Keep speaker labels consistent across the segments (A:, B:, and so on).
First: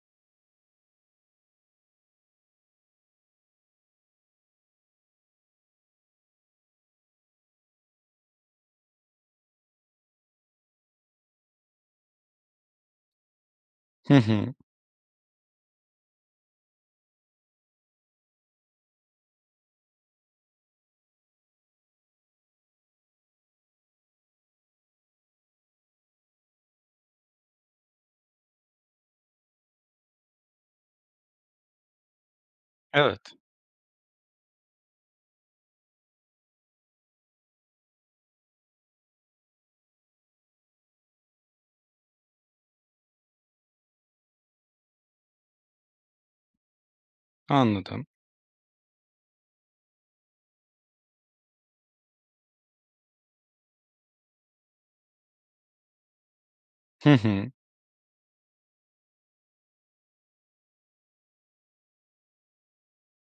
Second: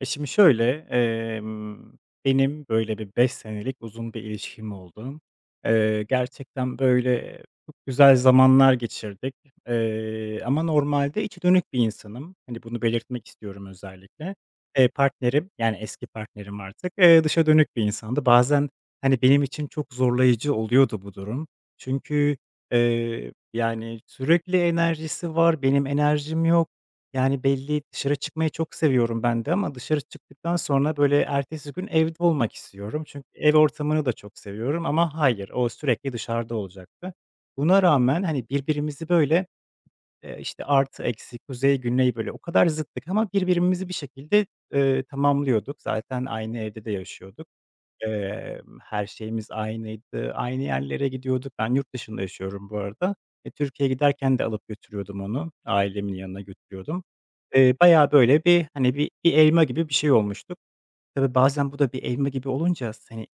A: Şimdi şöyle, benim böyle bir 5 senelik uzun bir ilişkim oldu. Gerçekten böyle çok güzel zamanlar geçirdik, ama normalde içe dönük bir insanım. Hani, bunu belirtmek istiyorum
B: Hı
A: özellikle.
B: hı.
A: Partnerim, yani eski partnerim artık, dışa dönük bir insandı. Bazen, hani, benim için çok zorlayıcı oluyordu bu durum. Çünkü, yani sürekli enerjisi var, benim enerjim yok. Yani, belli dışarı çıkmayı çok seviyorum ben de ama dışarı çıktıktan sonra, böyle, ertesi gün evde olmak istiyorum.
B: Evet,
A: Çünkü ev ortamını da çok seviyorum ama hayır, o sürekli dışarıda olacaktı. Buna rağmen, hani, birbirimizi, böyle, işte, artı eksi, kuzey güney, böyle, o kadar zıttık ama birbirimizi bir şekilde, tamamlıyorduk. Zaten aynı evde de yaşıyorduk.
B: anladım.
A: Her şeyimiz aynıydı. Aynı yerlere gidiyorduk. Ben yurt dışında yaşıyorum bu arada. Türkiye'ye giderken de alıp götürüyordum onu. Ailemin yanına götürüyordum.
B: Hı hı.
A: Bayağı böyle bir, hani, bir elma gibi bir şey olmuştuk. Tabii bazen bu da bir elma gibi olunca hani,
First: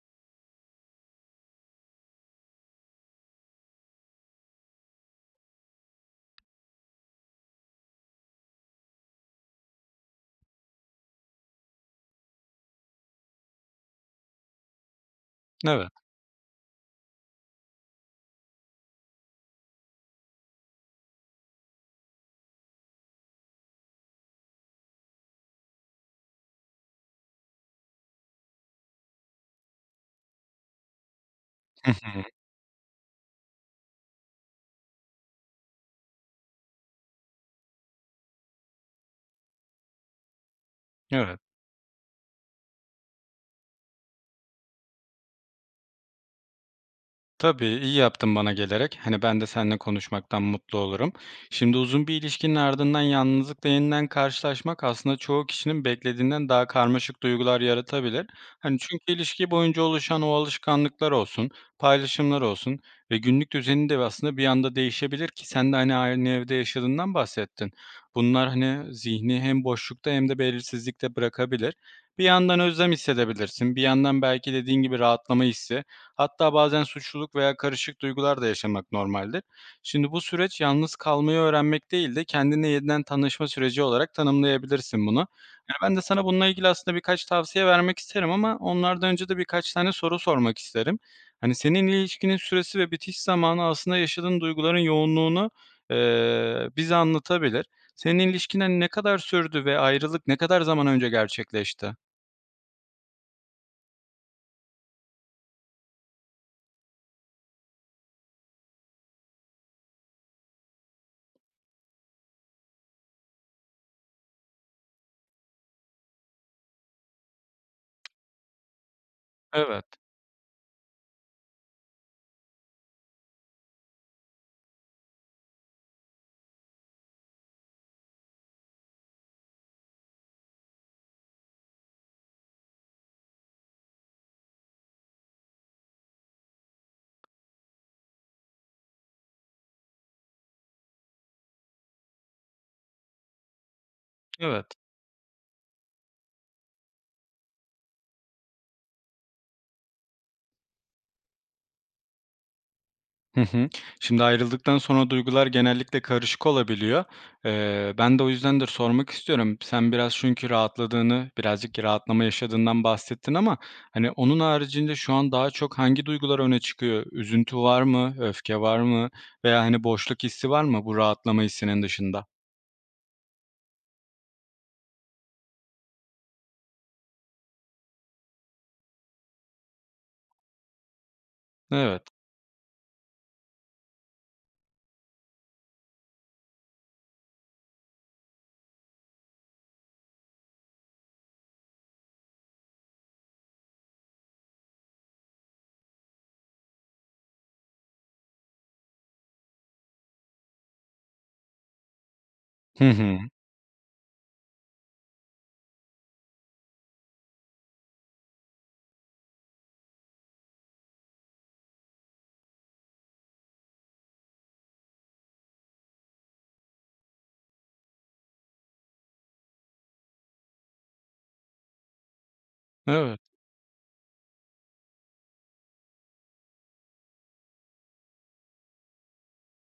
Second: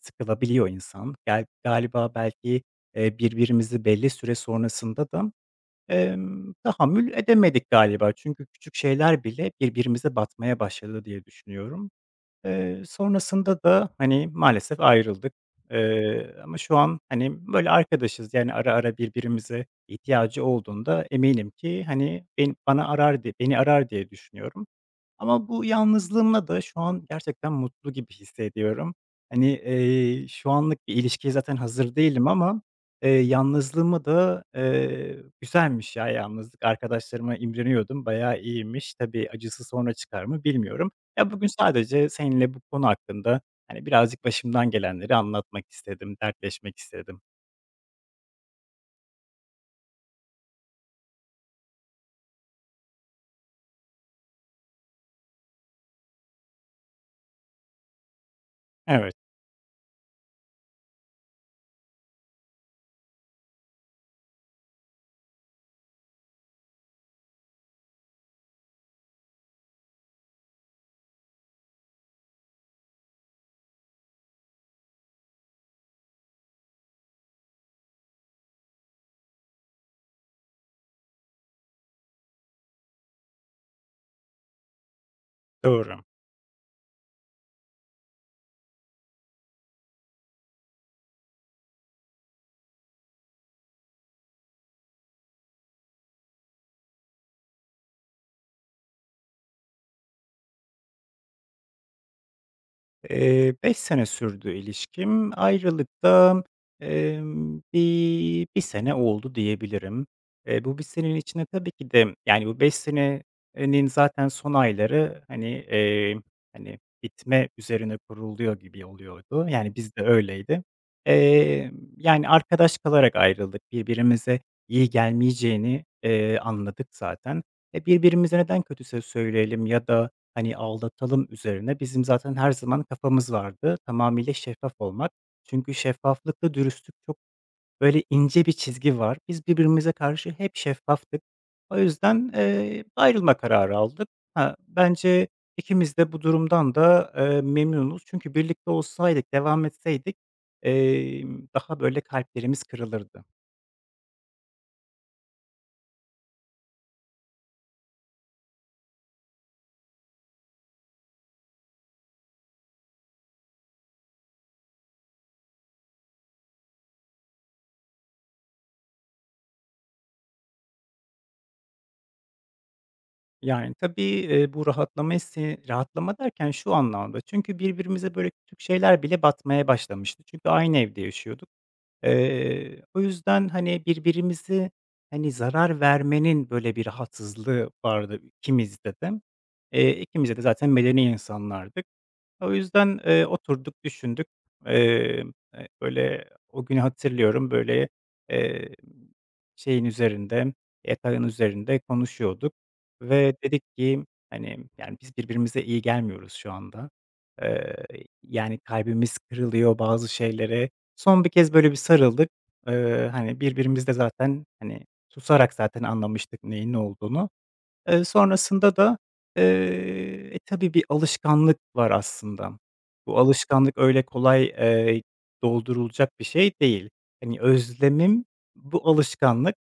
A: sıkılabiliyor insan. Galiba belki, birbirimizi belli süre sonrasında da, tahammül edemedik galiba. Çünkü küçük şeyler bile birbirimize batmaya başladı diye düşünüyorum. Sonrasında da, hani, maalesef ayrıldık.
B: Evet.
A: Ama şu an, hani, böyle arkadaşız. Yani ara ara birbirimize ihtiyacı olduğunda eminim ki, hani, beni arar diye düşünüyorum. Ama bu yalnızlığımla da şu an gerçekten mutlu gibi hissediyorum. Hani, şu anlık bir ilişkiye zaten
B: Hı
A: hazır
B: hı.
A: değilim ama, yalnızlığımı da, güzelmiş ya yalnızlık. Arkadaşlarıma imreniyordum, bayağı iyiymiş. Tabii acısı sonra çıkar mı bilmiyorum. Ya,
B: Evet.
A: bugün sadece seninle bu konu hakkında, hani, birazcık başımdan gelenleri anlatmak istedim, dertleşmek istedim.
B: Tabii, iyi yaptın bana gelerek. Hani ben de seninle konuşmaktan mutlu olurum. Şimdi uzun bir ilişkinin ardından yalnızlıkla yeniden karşılaşmak aslında çoğu kişinin beklediğinden daha karmaşık duygular yaratabilir. Hani çünkü
A: Evet,
B: ilişki boyunca oluşan o alışkanlıklar olsun, paylaşımlar olsun ve günlük düzeni de aslında bir anda değişebilir ki sen de hani aynı evde yaşadığından bahsettin. Bunlar hani zihni hem boşlukta hem de belirsizlikte bırakabilir. Bir yandan özlem hissedebilirsin, bir yandan belki dediğin gibi rahatlama hissi. Hatta bazen suçluluk veya karışık duygular da yaşamak normaldir. Şimdi bu süreç yalnız kalmayı öğrenmek değil de kendine yeniden tanışma süreci olarak tanımlayabilirsin bunu. Yani ben de
A: doğru.
B: sana bununla ilgili aslında birkaç tavsiye vermek isterim ama onlardan önce de birkaç tane soru sormak isterim. Hani senin ilişkinin süresi ve bitiş zamanı aslında yaşadığın duyguların yoğunluğunu bize anlatabilir. Senin ilişkinen ne kadar sürdü ve ayrılık ne kadar zaman önce gerçekleşti?
A: 5 sene sürdü ilişkim. Ayrılıkta, 1 sene oldu diyebilirim. Bu bir senenin içinde tabii ki de, yani, bu 5 senenin zaten son ayları, hani, eee, bitme üzerine kuruluyor gibi oluyordu. Yani,
B: Evet,
A: bizde öyleydi. Eee, yani, arkadaş kalarak ayrıldık. Birbirimize iyi gelmeyeceğini, anladık zaten. Birbirimize neden kötü söz söyleyelim ya da hani, aldatalım üzerine bizim zaten her zaman kafamız vardı. Tamamıyla şeffaf olmak. Çünkü şeffaflıkla dürüstlük çok, böyle, ince bir çizgi var. Biz birbirimize karşı hep şeffaftık. O yüzden, ayrılma kararı aldık. Ha,
B: evet.
A: bence ikimiz de bu durumdan da, memnunuz. Çünkü birlikte olsaydık, devam etseydik, daha, böyle, kalplerimiz kırılırdı.
B: Hı hı. Şimdi ayrıldıktan sonra duygular genellikle karışık olabiliyor. Ben de o yüzdendir sormak istiyorum. Sen biraz çünkü rahatladığını, birazcık rahatlama yaşadığından bahsettin ama hani onun haricinde şu an daha çok hangi duygular öne çıkıyor? Üzüntü var mı? Öfke var mı? Veya hani boşluk hissi var mı bu rahatlama hissinin dışında?
A: Yani, tabii, bu rahatlama hissi rahatlama derken şu anlamda çünkü birbirimize böyle küçük şeyler bile batmaya başlamıştı. Çünkü aynı evde yaşıyorduk.
B: Evet.
A: O yüzden, hani, birbirimizi, hani, zarar vermenin, böyle, bir rahatsızlığı vardı ikimizde de. İkimiz de zaten medeni insanlardık. O yüzden, oturduk, düşündük. Emm, böyle, o günü hatırlıyorum, böyle, eee, şeyin üzerinde, yatağın üzerinde konuşuyorduk
B: Hı hı.
A: ve dedik ki, hani, yani, biz birbirimize iyi gelmiyoruz şu anda. Eee, yani, kalbimiz kırılıyor bazı şeylere. Son bir kez böyle bir sarıldık. Hani, birbirimiz de zaten, hani, susarak zaten anlamıştık neyin ne olduğunu. Sonrasında da, tabii bir alışkanlık var aslında. Bu
B: Evet.
A: alışkanlık öyle kolay, doldurulacak bir şey değil. Hani, özlemim bu alışkanlık.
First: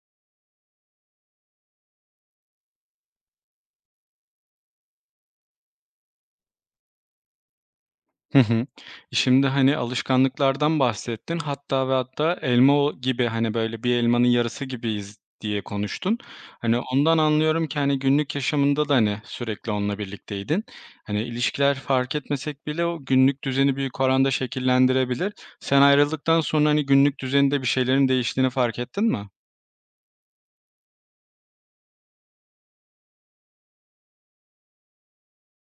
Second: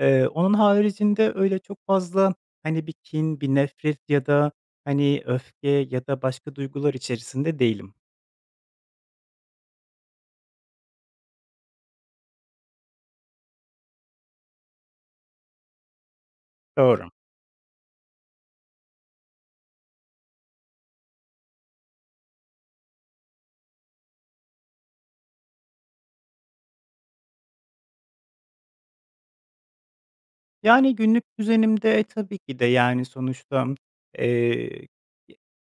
A: Onun haricinde öyle çok fazla, hani, bir kin, bir nefret ya da, hani, öfke ya da başka duygular içerisinde değilim.
B: Hı hı. Şimdi, hani, alışkanlıklardan bahsettin. Hatta ve hatta elma o gibi, hani, böyle, bir elmanın yarısı gibiyiz diye konuştun. Hani,
A: Doğru.
B: ondan anlıyorum ki, hani, günlük yaşamında da, hani, sürekli onunla birlikteydin. Hani, ilişkiler fark etmesek bile o günlük düzeni büyük oranda şekillendirebilir. Sen ayrıldıktan sonra, hani, günlük düzeninde bir şeylerin değiştiğini fark ettin mi?
A: Yani, günlük düzenimde tabii ki de, yani, sonuçta, eee,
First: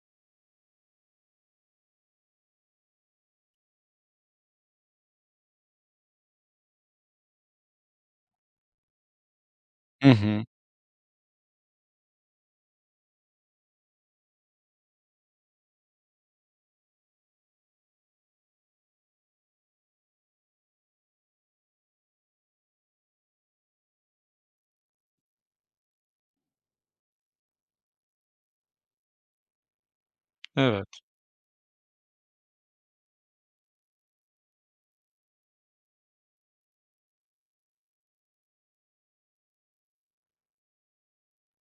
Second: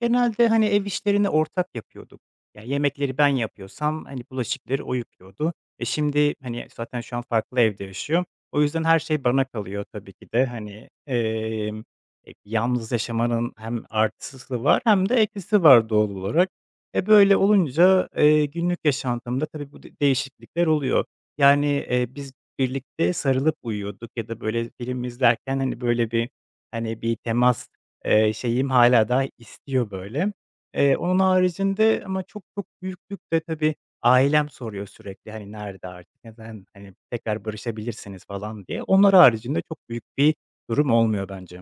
A: genelde, hani, ev işlerini ortak yapıyorduk. Yani yemekleri ben yapıyorsam, hani, bulaşıkları o yıkıyordu. Şimdi, hani, zaten şu an farklı evde yaşıyor. O yüzden her şey bana kalıyor
B: Hı
A: tabii ki
B: hı.
A: de. Hani, yalnız yaşamanın hem artısı var hem de eksisi var doğal olarak. Böyle olunca, günlük yaşantımda tabii bu de değişiklikler oluyor. Yani, biz birlikte sarılıp uyuyorduk ya da, böyle, film izlerken, hani, böyle, bir, hani, bir temas, şeyim hala daha istiyor, böyle.
B: Evet.
A: Onun haricinde ama çok çok büyüklükte tabii ailem soruyor sürekli, hani, "Nerede artık, neden, hani, tekrar barışabilirsiniz?" falan diye. Onlar haricinde çok büyük bir durum olmuyor bence.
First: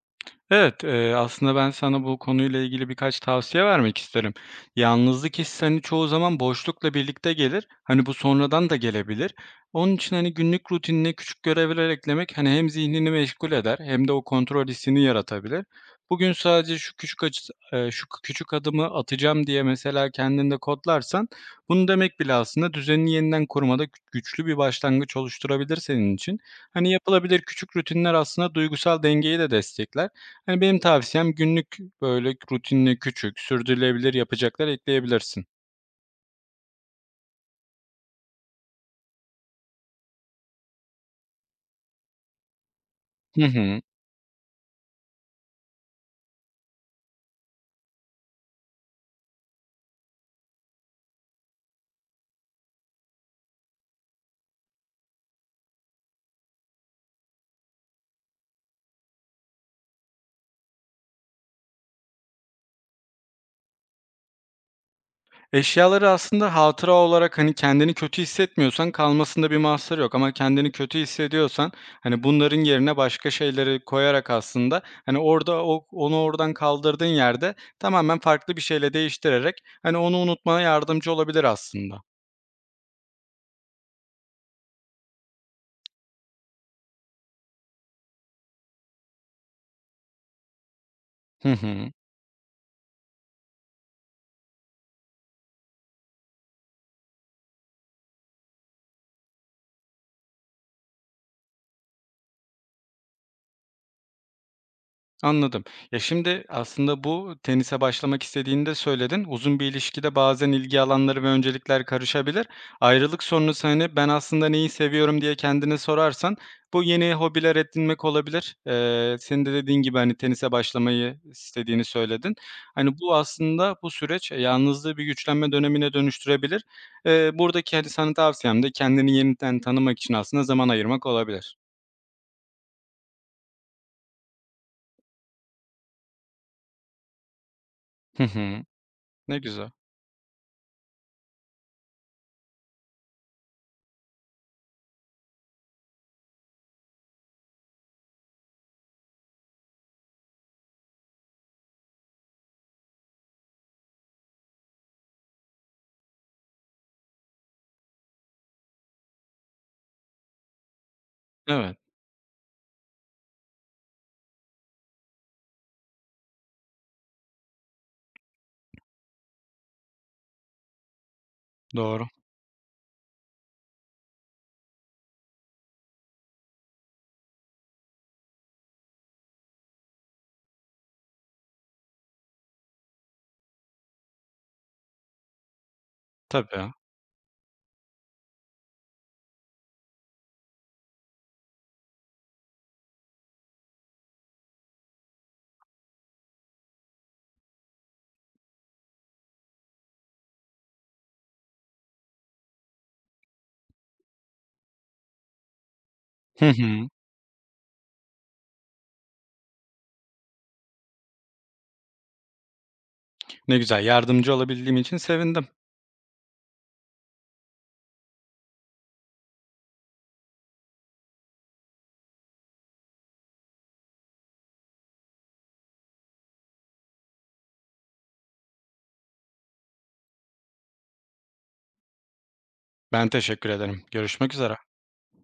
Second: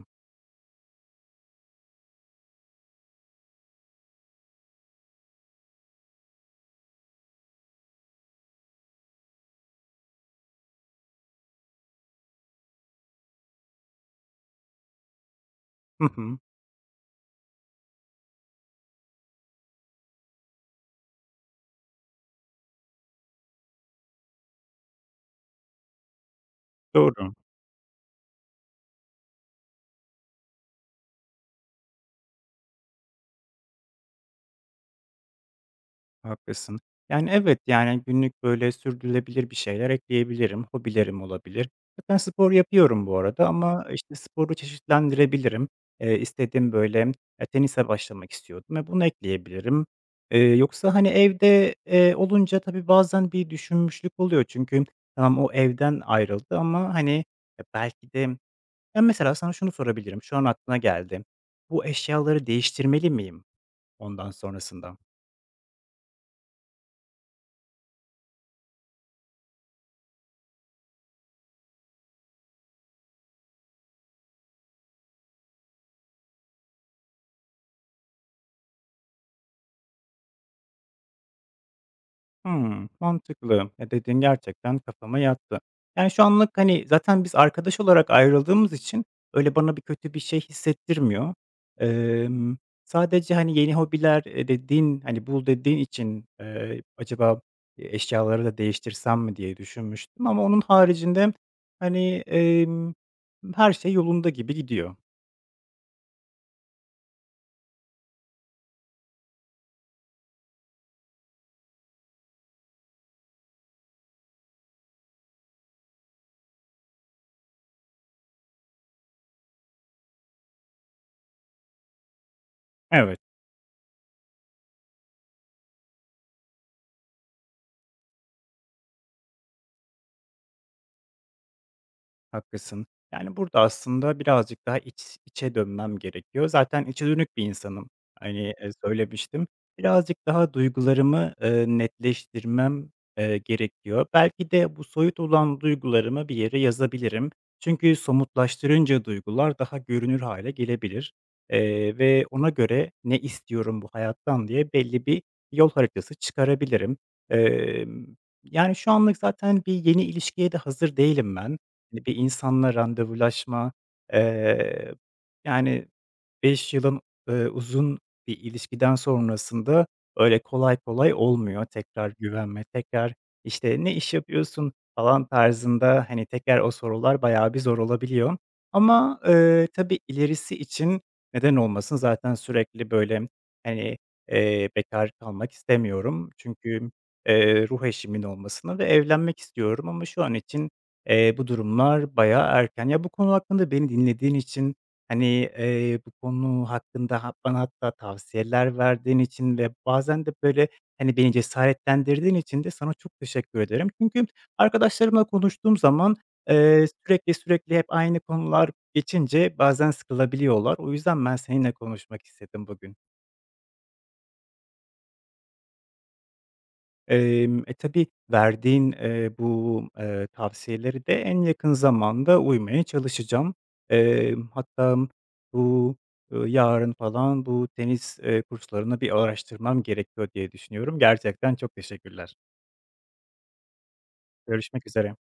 B: Evet, aslında ben sana bu konuyla ilgili birkaç tavsiye vermek isterim. Yalnızlık hissi, hani, çoğu zaman boşlukla birlikte gelir. Hani, bu sonradan da gelebilir. Onun için, hani, günlük rutinine küçük görevler eklemek, hani, hem zihnini meşgul eder hem de o kontrol hissini yaratabilir.
A: Hı
B: "Bugün
A: hı.
B: sadece şu küçük açıs şu küçük adımı atacağım." diye mesela kendinde kodlarsan bunu demek bile aslında düzenini yeniden kurmada güçlü bir başlangıç oluşturabilir senin için. Hani,
A: Doğru.
B: yapılabilir küçük rutinler aslında duygusal dengeyi de destekler. Hani, benim tavsiyem günlük, böyle, rutinine küçük, sürdürülebilir yapacaklar ekleyebilirsin.
A: Haklısın. Yani, evet, yani, günlük, böyle, sürdürülebilir bir şeyler ekleyebilirim. Hobilerim olabilir. Zaten spor yapıyorum bu
B: Hı
A: arada
B: hı.
A: ama, işte, sporu çeşitlendirebilirim. İstediğim, böyle, tenise başlamak istiyordum ve bunu ekleyebilirim. Yoksa, hani, evde, olunca tabii bazen bir düşünmüşlük oluyor. Çünkü tamam o evden ayrıldı ama, hani, belki de. Ya, mesela sana şunu sorabilirim, şu an aklına geldi. Bu eşyaları değiştirmeli miyim ondan sonrasında?
B: Eşyaları aslında hatıra olarak, hani, kendini kötü hissetmiyorsan kalmasında bir mahsur yok ama kendini kötü hissediyorsan, hani, bunların yerine başka şeyleri koyarak aslında, hani, orada onu oradan kaldırdığın yerde tamamen farklı bir şeyle değiştirerek, hani, onu unutmana yardımcı olabilir aslında.
A: Hmm, mantıklı. Ya, dediğin gerçekten kafama yattı. Yani, şu anlık, hani, zaten biz arkadaş olarak ayrıldığımız için öyle bana bir kötü bir şey hissettirmiyor.
B: Hı hı.
A: Emm, sadece, hani, yeni hobiler, dediğin, hani, bul dediğin için, acaba, eşyaları da değiştirsem mi diye düşünmüştüm ama onun haricinde, hani, her şey yolunda gibi gidiyor.
B: Anladım. Ya, şimdi aslında bu tenise başlamak istediğini de söyledin. Uzun bir ilişkide bazen ilgi alanları ve öncelikler karışabilir. Ayrılık sonrası, hani, "Ben aslında neyi seviyorum?" diye kendine sorarsan bu yeni hobiler edinmek olabilir. Senin de dediğin gibi, hani, tenise başlamayı istediğini söyledin. Hani, bu
A: Evet.
B: aslında bu süreç e, yalnızlığı bir güçlenme dönemine dönüştürebilir. Buradaki, hani, sana tavsiyem de kendini yeniden tanımak için aslında zaman ayırmak olabilir.
A: Haklısın. Yani, burada aslında birazcık daha iç içe dönmem gerekiyor. Zaten içe dönük bir insanım.
B: Hı
A: Hani,
B: hı. Ne
A: söylemiştim.
B: güzel.
A: Birazcık daha duygularımı, netleştirmem, gerekiyor. Belki de bu soyut olan duygularımı bir yere yazabilirim. Çünkü somutlaştırınca duygular daha görünür hale gelebilir, ve ona göre ne istiyorum bu hayattan diye belli bir yol haritası çıkarabilirim. Emm, yani, şu anlık zaten bir yeni ilişkiye de hazır değilim ben.
B: Evet,
A: Hani, bir insanla randevulaşma, eee, yani, 5 yılın, uzun bir ilişkiden sonrasında öyle kolay kolay olmuyor
B: doğru.
A: tekrar güvenme, tekrar, işte, "Ne iş yapıyorsun?" falan tarzında, hani, tekrar o sorular bayağı bir zor olabiliyor. Ama, tabii ilerisi için neden olmasın zaten sürekli, böyle, hani, bekâr kalmak istemiyorum.
B: Tabii.
A: Çünkü, ruh eşimin olmasını ve evlenmek istiyorum ama şu an için, bu durumlar bayağı erken. Ya, bu konu hakkında beni dinlediğin için, hani, bu konu hakkında bana hatta tavsiyeler verdiğin için ve bazen de, böyle, hani, beni cesaretlendirdiğin için de sana çok teşekkür ederim. Çünkü arkadaşlarımla konuştuğum zaman,
B: Hı hı.
A: sürekli sürekli hep aynı konular geçince bazen sıkılabiliyorlar. O yüzden ben seninle konuşmak istedim bugün.
B: Ne güzel, yardımcı olabildiğim için sevindim.
A: Tabii verdiğin, bu, tavsiyeleri de en yakın zamanda uymaya çalışacağım. Hatta bu, yarın falan bu tenis, kurslarını bir araştırmam gerekiyor diye düşünüyorum. Gerçekten çok teşekkürler.
B: Ben teşekkür ederim. Görüşmek üzere.
A: Görüşmek üzere.